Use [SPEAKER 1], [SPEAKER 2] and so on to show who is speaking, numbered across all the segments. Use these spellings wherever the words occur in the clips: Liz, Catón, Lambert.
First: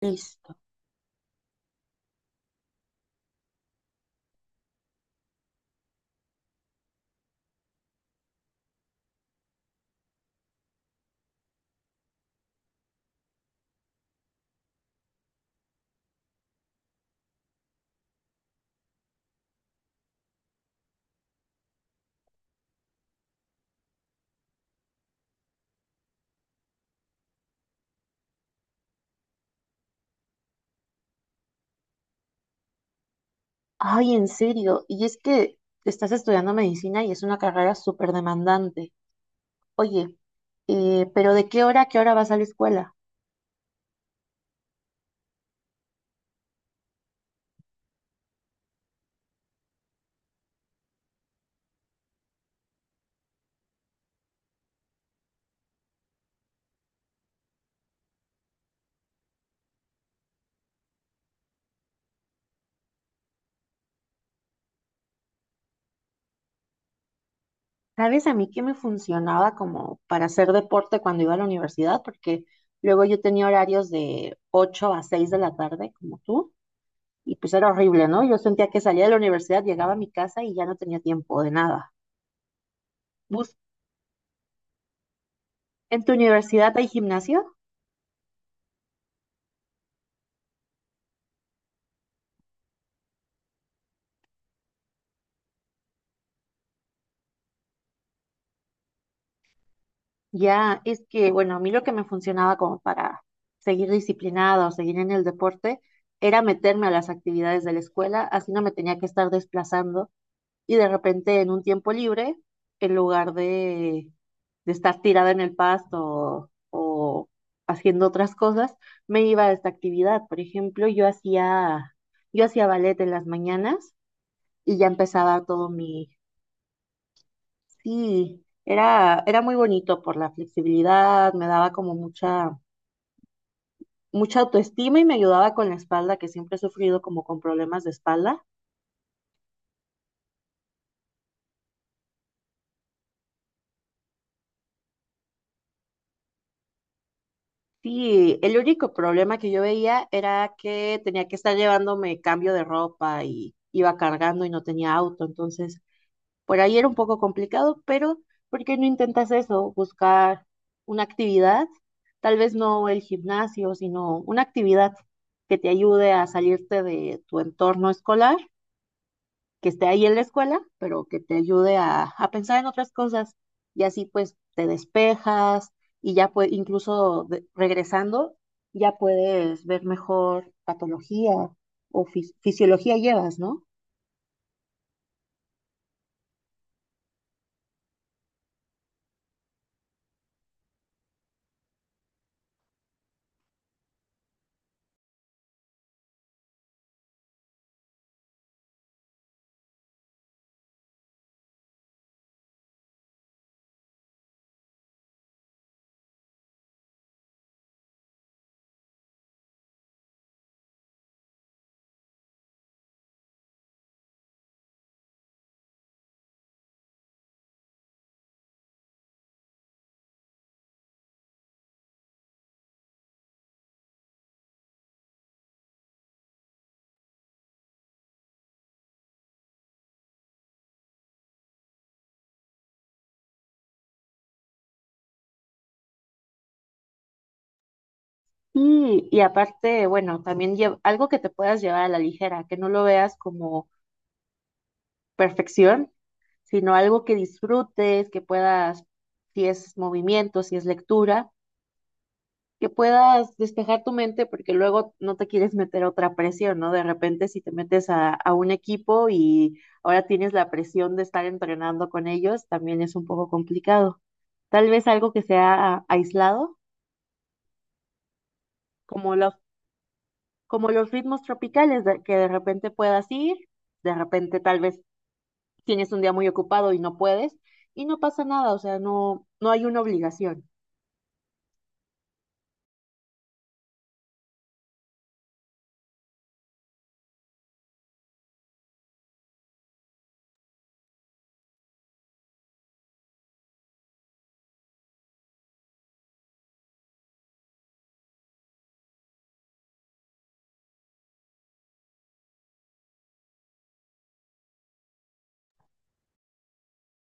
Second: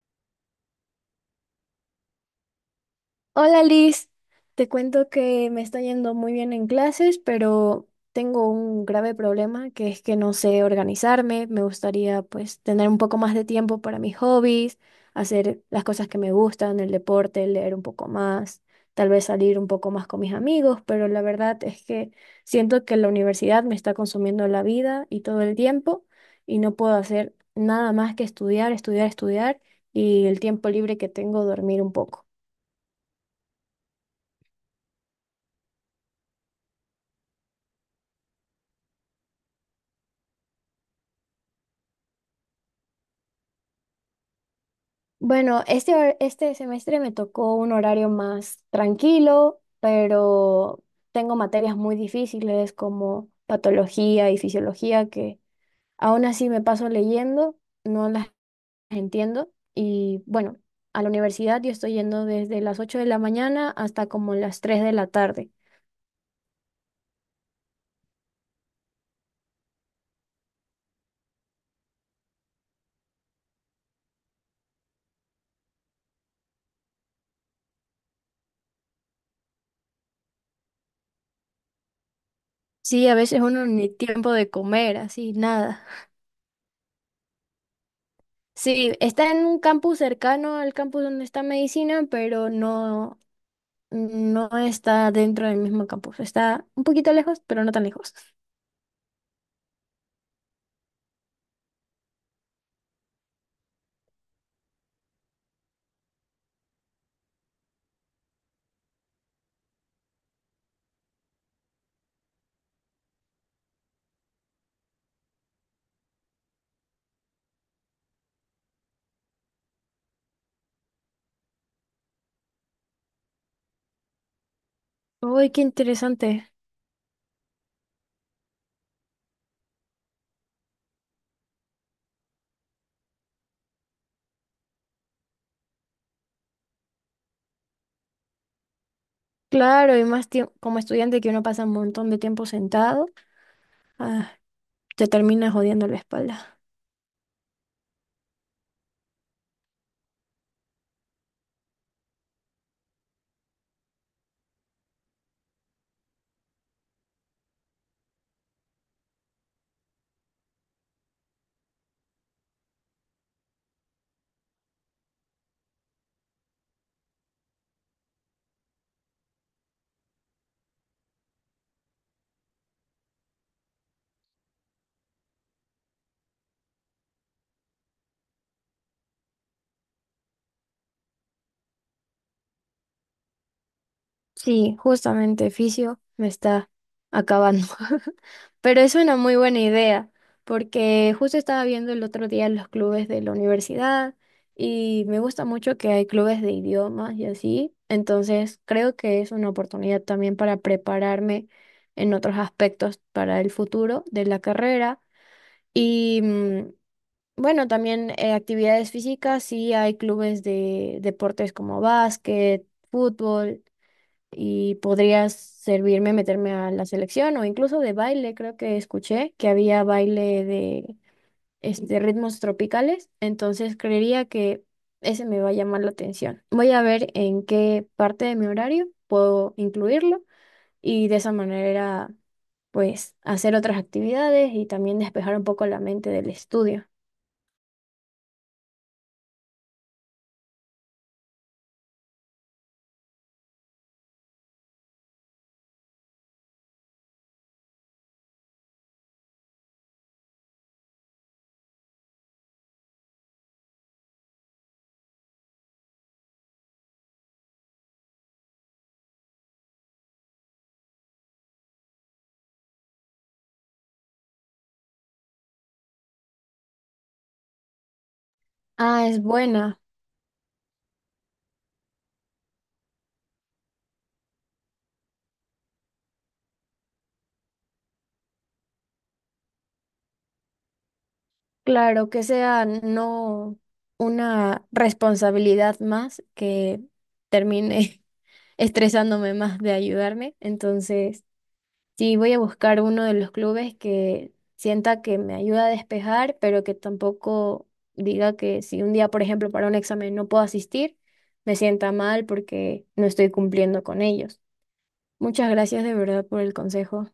[SPEAKER 1] Listo.
[SPEAKER 2] Hola Liz, te cuento que me está yendo muy bien en clases, pero tengo un grave problema que es que no sé organizarme. Me gustaría pues tener un poco más de tiempo para mis hobbies, hacer las cosas que me gustan, el deporte, leer un poco más, tal vez salir un poco más con mis amigos, pero la verdad es que siento que la universidad me está consumiendo la vida y todo el tiempo y no puedo hacer nada más que estudiar, estudiar, estudiar y el tiempo libre que tengo dormir un poco.
[SPEAKER 1] Ay, en serio. Y es que estás estudiando medicina y es una carrera súper demandante. Oye, pero ¿de qué hora a qué hora vas a la escuela?
[SPEAKER 2] Bueno, este semestre me tocó un horario más tranquilo, pero tengo materias muy difíciles como patología y fisiología que aún así me paso leyendo, no las entiendo. Y bueno, a la universidad yo estoy yendo desde las 8 de la mañana hasta como las 3 de la tarde.
[SPEAKER 1] ¿Sabes a mí qué me funcionaba como para hacer deporte cuando iba a la universidad? Porque luego yo tenía horarios de 8 a 6 de la tarde, como tú, y pues era horrible, ¿no? Yo sentía que salía de la universidad, llegaba a mi casa y ya no tenía tiempo de nada.
[SPEAKER 2] Sí, a veces
[SPEAKER 1] Bus-
[SPEAKER 2] uno ni tiempo de comer, así, nada.
[SPEAKER 1] ¿En tu universidad hay gimnasio?
[SPEAKER 2] Sí, está en un campus cercano al campus donde está medicina, No está dentro del mismo campus, está un poquito lejos, pero no tan lejos.
[SPEAKER 1] Ya, es que, bueno, a mí lo que me funcionaba como para seguir disciplinada o seguir en el deporte era meterme a las actividades de la escuela, así no me tenía que estar desplazando y de repente en un tiempo libre, en lugar de estar tirada en el pasto o haciendo otras cosas, me iba a esta actividad. Por ejemplo, yo hacía ballet en las mañanas y ya empezaba
[SPEAKER 2] Uy, qué
[SPEAKER 1] todo mi.
[SPEAKER 2] interesante.
[SPEAKER 1] Sí, era muy bonito por la flexibilidad, me daba como mucha autoestima y me ayudaba con la espalda, que siempre he sufrido como con problemas de espalda.
[SPEAKER 2] Claro, y más tiempo, como estudiante que uno pasa un montón de tiempo sentado, ah, te termina jodiendo la espalda.
[SPEAKER 1] Sí, el único problema que yo veía era que tenía que estar llevándome cambio de ropa y iba cargando y no tenía auto, entonces por ahí era un poco complicado, pero ¿por qué no intentas eso? Buscar una actividad, tal vez no el gimnasio, sino una actividad que te ayude a salirte de tu entorno escolar que esté ahí en la escuela, pero que te ayude a pensar en otras cosas y así pues te despejas y ya pues incluso regresando ya puedes ver mejor patología o fisiología llevas, ¿no?
[SPEAKER 2] Sí, justamente fisio me está acabando. Pero es una muy buena idea, porque justo estaba viendo el otro día los clubes de la universidad y me gusta mucho que hay clubes de idiomas y así. Entonces, creo que es una oportunidad también para prepararme en otros aspectos para el futuro de la carrera. Y bueno, también actividades físicas, sí hay clubes de deportes como básquet, fútbol y podría servirme meterme a la selección o incluso de baile. Creo que escuché que había baile de ritmos tropicales, entonces creería que ese me va a llamar la atención. Voy a ver en qué parte de mi horario puedo incluirlo y de esa manera pues hacer otras actividades y también despejar un poco la mente del estudio.
[SPEAKER 1] Y aparte, bueno, también algo que te puedas llevar a la ligera, que no lo veas como perfección, sino algo que disfrutes, que puedas, si es movimiento, si es lectura, que puedas despejar tu mente porque luego no te quieres meter a otra presión, ¿no? De repente si te metes a un equipo y ahora tienes la presión de estar entrenando con ellos, también es un poco complicado. Tal vez algo que sea aislado,
[SPEAKER 2] Ah,
[SPEAKER 1] como
[SPEAKER 2] es
[SPEAKER 1] los,
[SPEAKER 2] buena.
[SPEAKER 1] como los ritmos tropicales, que de repente puedas ir, de repente tal vez tienes un día muy ocupado y no puedes, y no pasa nada, o sea, no hay una obligación.
[SPEAKER 2] Claro, que sea no una responsabilidad más que termine estresándome más de ayudarme. Entonces, sí, voy a buscar uno de los clubes que sienta que me ayuda a despejar, pero que tampoco diga que si un día, por ejemplo, para un examen no puedo asistir, me sienta mal porque no estoy cumpliendo con ellos. Muchas gracias de verdad por el consejo.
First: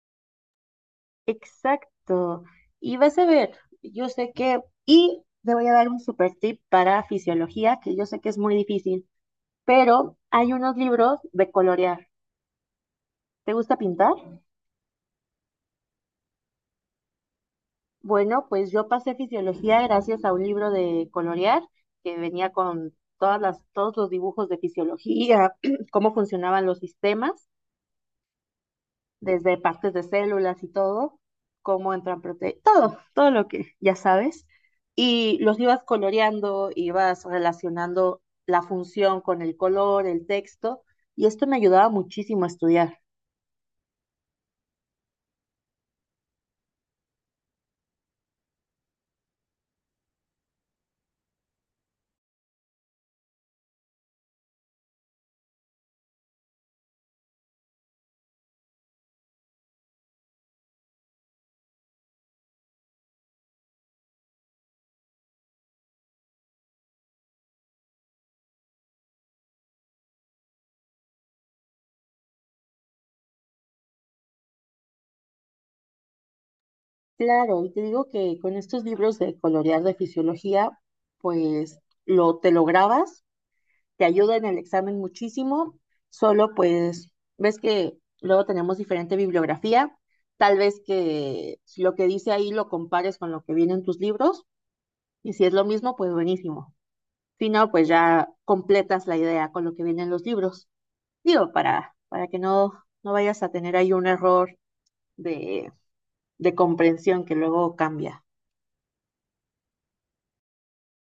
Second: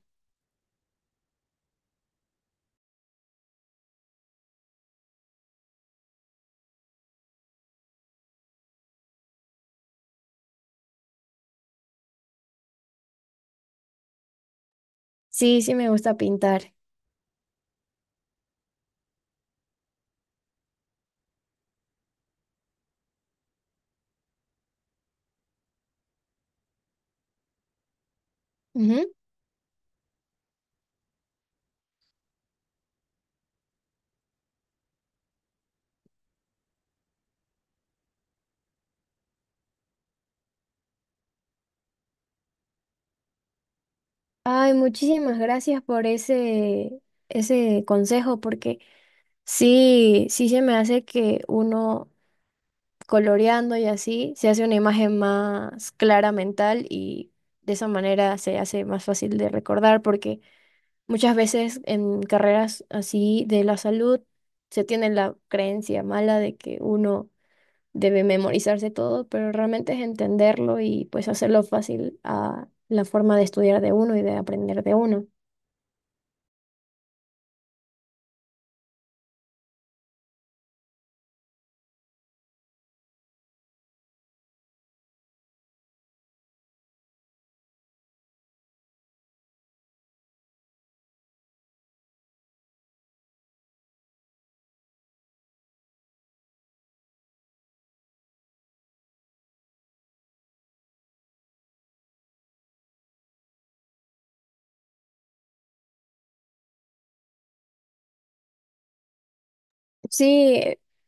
[SPEAKER 1] Exacto. Y vas a ver, y te voy a dar un super tip para fisiología, que yo sé que es muy difícil, pero hay unos libros de colorear. ¿Te gusta pintar?
[SPEAKER 2] Sí, sí me gusta pintar.
[SPEAKER 1] Bueno, pues yo pasé fisiología gracias a un libro de colorear que venía con todos los dibujos de fisiología, cómo funcionaban los sistemas
[SPEAKER 2] Ujú.
[SPEAKER 1] desde partes de células y todo, cómo entran proteínas, todo lo que ya sabes. Y los ibas coloreando, ibas relacionando la función con el color, el texto, y esto me ayudaba muchísimo a estudiar.
[SPEAKER 2] Ay, muchísimas gracias por ese, ese consejo, porque sí, sí se me hace que uno coloreando y así se hace una imagen más clara mental y de esa manera se hace más fácil de recordar, porque muchas veces en carreras así de la salud se tiene la creencia mala de que uno debe memorizarse todo, pero realmente es entenderlo y pues hacerlo fácil a la forma de estudiar de uno y de aprender de uno.
[SPEAKER 1] Claro, y te digo que con estos libros de colorear de fisiología, pues lo te lo grabas te ayuda en el examen muchísimo, solo pues ves que luego tenemos diferente bibliografía, tal vez que lo que dice ahí lo compares con lo que viene en tus libros y si es lo mismo, pues buenísimo. Si no, pues ya completas la idea con lo que viene en los libros. Digo, para que no vayas a tener ahí un error de, de comprensión que luego cambia.
[SPEAKER 2] Sí,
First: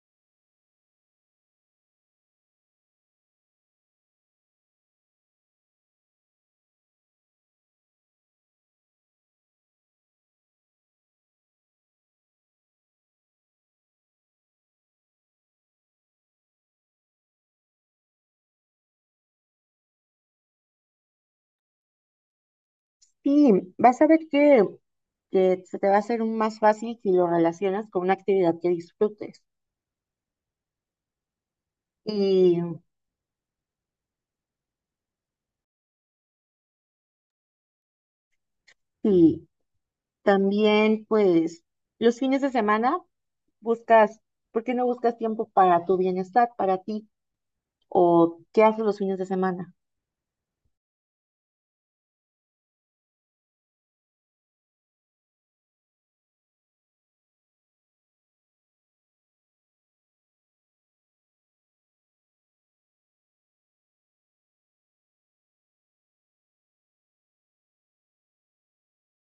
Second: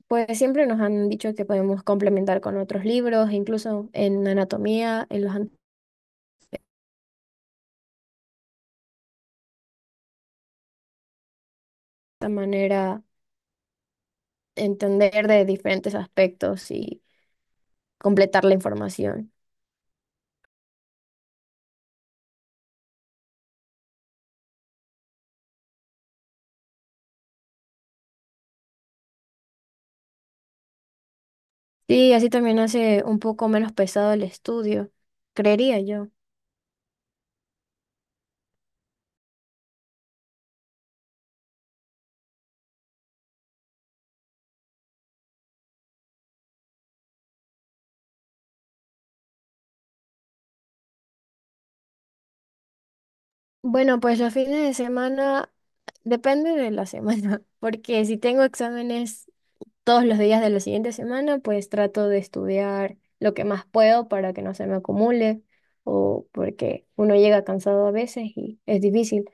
[SPEAKER 2] pues siempre nos han dicho que podemos complementar con otros libros, incluso en anatomía, de manera entender de diferentes aspectos y completar la información.
[SPEAKER 1] Y vas a ver que se te va a hacer más fácil si lo relacionas con una actividad que disfrutes.
[SPEAKER 2] Sí, así también
[SPEAKER 1] Y
[SPEAKER 2] hace un poco menos pesado el estudio, creería yo.
[SPEAKER 1] sí, también pues los fines de semana buscas, ¿por qué no buscas tiempo para tu bienestar, para ti? ¿O qué haces los fines de semana?
[SPEAKER 2] Bueno, pues los fines de semana depende de la semana, porque si tengo exámenes todos los días de la siguiente semana, pues trato de estudiar lo que más puedo para que no se me acumule o porque uno llega cansado a veces y es difícil.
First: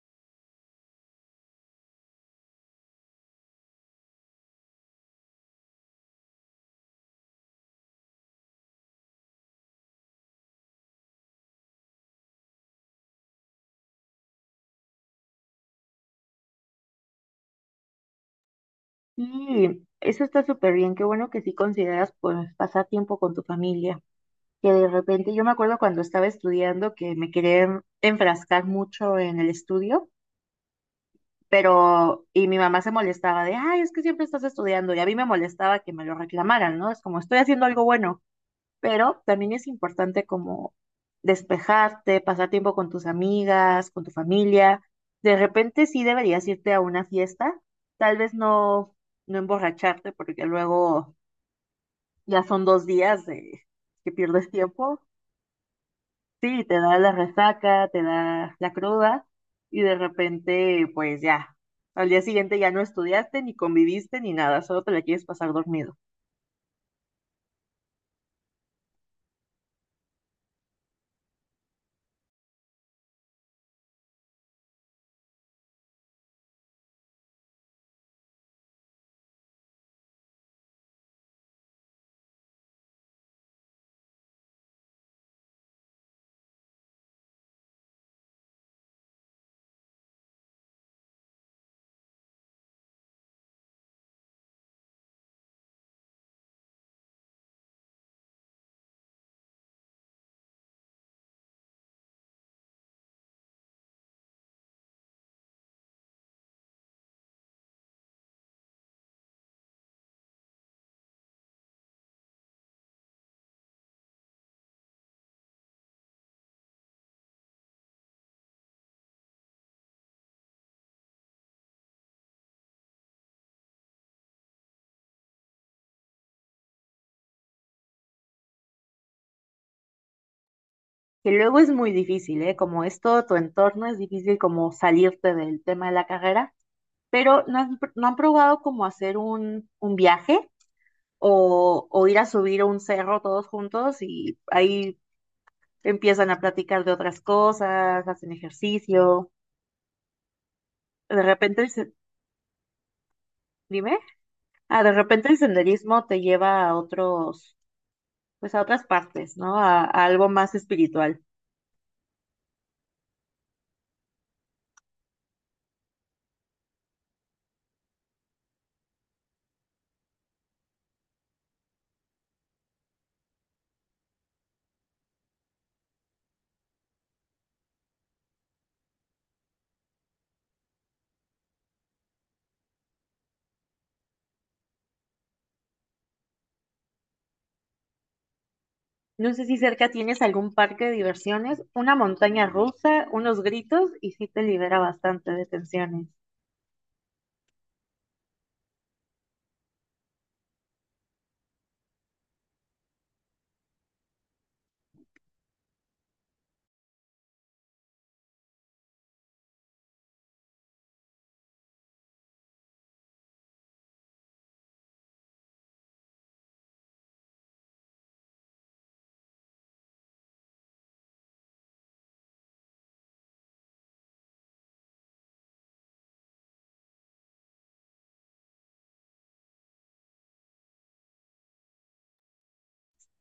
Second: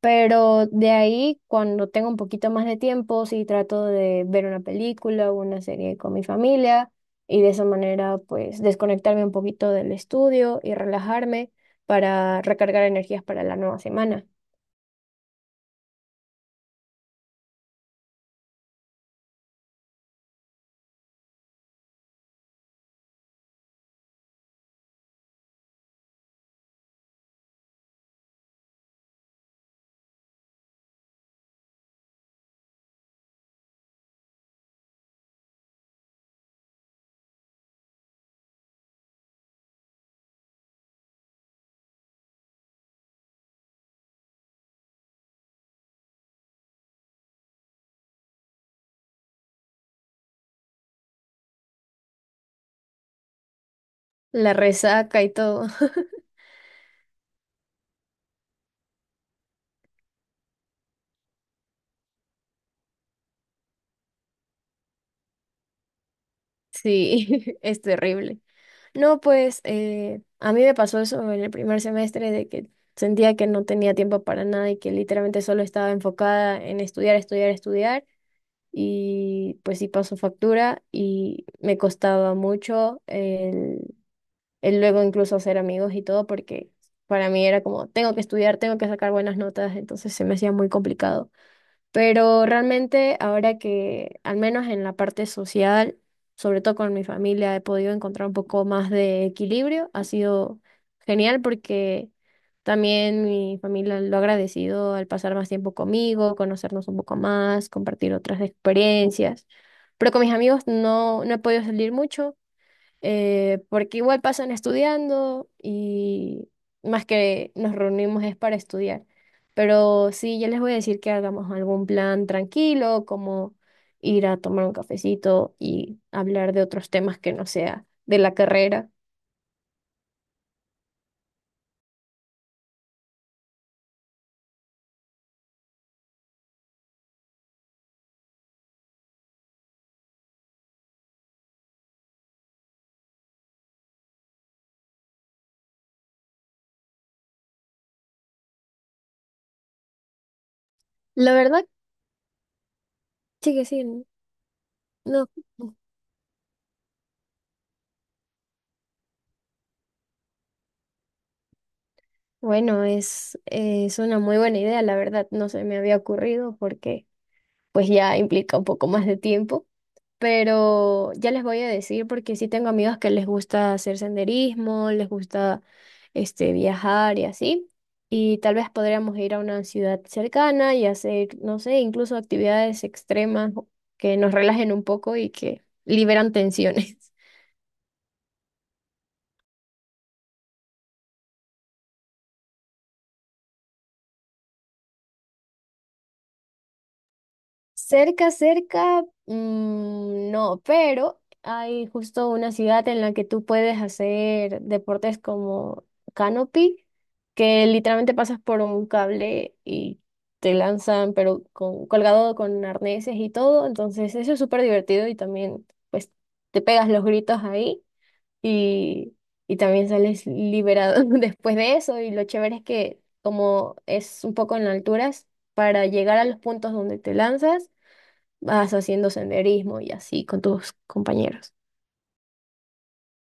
[SPEAKER 2] Pero de ahí, cuando tengo un poquito más de tiempo, sí trato de ver una película o una serie con mi familia y de esa manera, pues desconectarme un poquito del estudio y relajarme para recargar energías para la nueva semana.
[SPEAKER 1] Sí, eso está súper bien, qué bueno que sí consideras pues pasar tiempo con tu familia. Que de repente, yo me acuerdo cuando estaba estudiando que me quería enfrascar mucho en el estudio, pero y mi mamá se molestaba de, ay, es que siempre estás estudiando, y a mí me molestaba que me lo reclamaran, ¿no? Es como, estoy haciendo algo bueno. Pero también es importante como despejarte, pasar tiempo con tus amigas, con tu familia. De repente sí deberías irte a una fiesta, tal vez no, no emborracharte porque luego ya son dos días de que
[SPEAKER 2] La
[SPEAKER 1] pierdes tiempo.
[SPEAKER 2] resaca y todo.
[SPEAKER 1] Sí, te da la resaca, te da la cruda y de repente pues ya, al día siguiente ya no estudiaste ni conviviste ni nada, solo te la quieres pasar dormido.
[SPEAKER 2] Sí, es terrible. No, pues a mí me pasó eso en el primer semestre de que sentía que no tenía tiempo para nada y que literalmente solo estaba enfocada en estudiar, estudiar, estudiar y pues sí pasó factura y me costaba mucho el luego incluso hacer amigos y todo porque para mí era como tengo que estudiar, tengo que sacar buenas notas, entonces se me hacía muy complicado. Pero realmente ahora que, al menos en la parte social, sobre todo con mi familia, he podido encontrar un poco más de equilibrio. Ha sido genial porque también mi familia lo ha agradecido al pasar más tiempo conmigo, conocernos un poco más, compartir otras experiencias. Pero con mis amigos no, no he podido salir mucho porque igual pasan estudiando y más que nos reunimos es para estudiar. Pero sí, ya les voy a decir que hagamos algún plan tranquilo, como ir a tomar un cafecito y hablar de otros temas que no sea de la carrera.
[SPEAKER 1] Que luego es muy difícil, ¿eh? Como es todo tu entorno, es difícil como salirte del tema de la carrera, pero no han probado como hacer un viaje o ir a subir un cerro todos juntos y ahí empiezan a platicar de otras cosas, hacen ejercicio. De
[SPEAKER 2] La
[SPEAKER 1] repente,
[SPEAKER 2] verdad,
[SPEAKER 1] el
[SPEAKER 2] sí que sí,
[SPEAKER 1] dime, ah, de
[SPEAKER 2] no.
[SPEAKER 1] repente el senderismo te lleva a otros, pues a otras partes, ¿no? A algo más espiritual.
[SPEAKER 2] Bueno, es una muy buena idea, la verdad, no se me había ocurrido porque pues ya implica un poco más de tiempo. Pero ya les voy a decir porque sí tengo amigos que les gusta hacer senderismo, les gusta viajar y así. Y tal vez podríamos ir a una ciudad cercana y hacer, no sé, incluso actividades extremas que nos relajen un poco y que liberan tensiones.
[SPEAKER 1] No sé si cerca tienes algún parque de diversiones, una montaña rusa, unos gritos y sí te libera bastante de tensiones.
[SPEAKER 2] Cerca, cerca, no, pero hay justo una ciudad en la que tú puedes hacer deportes como canopy, que literalmente pasas por un cable y te lanzan, pero con, colgado con arneses y todo. Entonces, eso es súper divertido y también, pues, te pegas los gritos ahí y, y también sales liberado después de eso. Y lo chévere es que, como es un poco en alturas, para llegar a los puntos donde te lanzas, vas haciendo senderismo y así con tus compañeros.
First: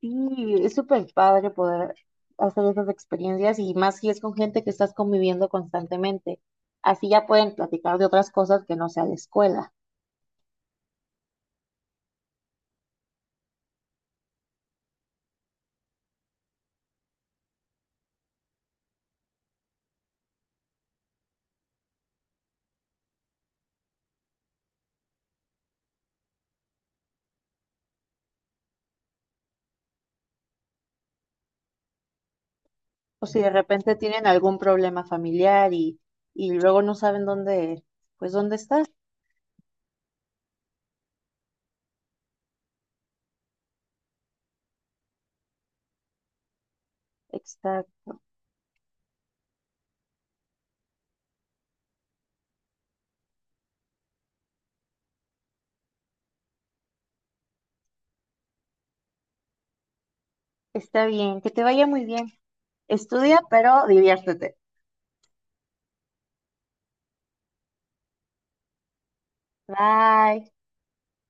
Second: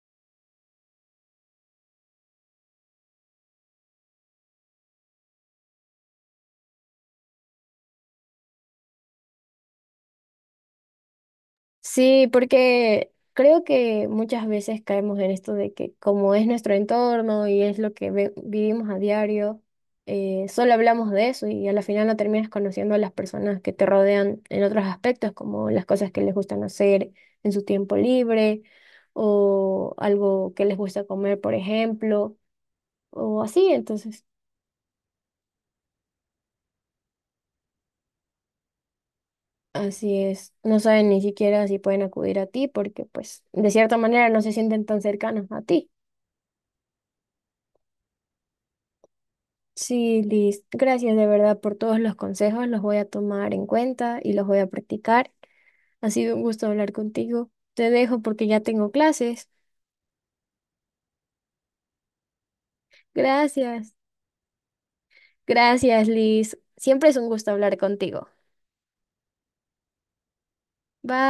[SPEAKER 1] Sí, es súper padre poder hacer esas experiencias y más si es con gente que estás conviviendo constantemente. Así ya pueden platicar de otras cosas que no sea la escuela.
[SPEAKER 2] Sí, porque creo que muchas veces caemos en esto de que como es nuestro entorno y es lo que vivimos a diario, solo hablamos de eso y a la final no terminas conociendo a las personas que te rodean en otros aspectos, como las cosas que les gustan hacer en su tiempo libre o algo que les gusta comer, por ejemplo,
[SPEAKER 1] O si
[SPEAKER 2] o
[SPEAKER 1] de
[SPEAKER 2] así,
[SPEAKER 1] repente
[SPEAKER 2] entonces.
[SPEAKER 1] tienen algún problema familiar y luego no saben dónde, pues dónde estás.
[SPEAKER 2] Así es, no saben ni siquiera si pueden acudir a ti porque pues de cierta manera no se sienten tan cercanos a ti.
[SPEAKER 1] Exacto.
[SPEAKER 2] Sí, Liz, gracias de verdad por todos los consejos, los voy a tomar en cuenta y los voy a practicar. Ha sido un gusto hablar contigo. Te dejo porque ya tengo clases.
[SPEAKER 1] Está bien, que te vaya muy bien. Estudia, pero
[SPEAKER 2] Gracias,
[SPEAKER 1] diviértete.
[SPEAKER 2] gracias, Liz. Siempre es un gusto hablar contigo.
[SPEAKER 1] Bye.
[SPEAKER 2] Bye.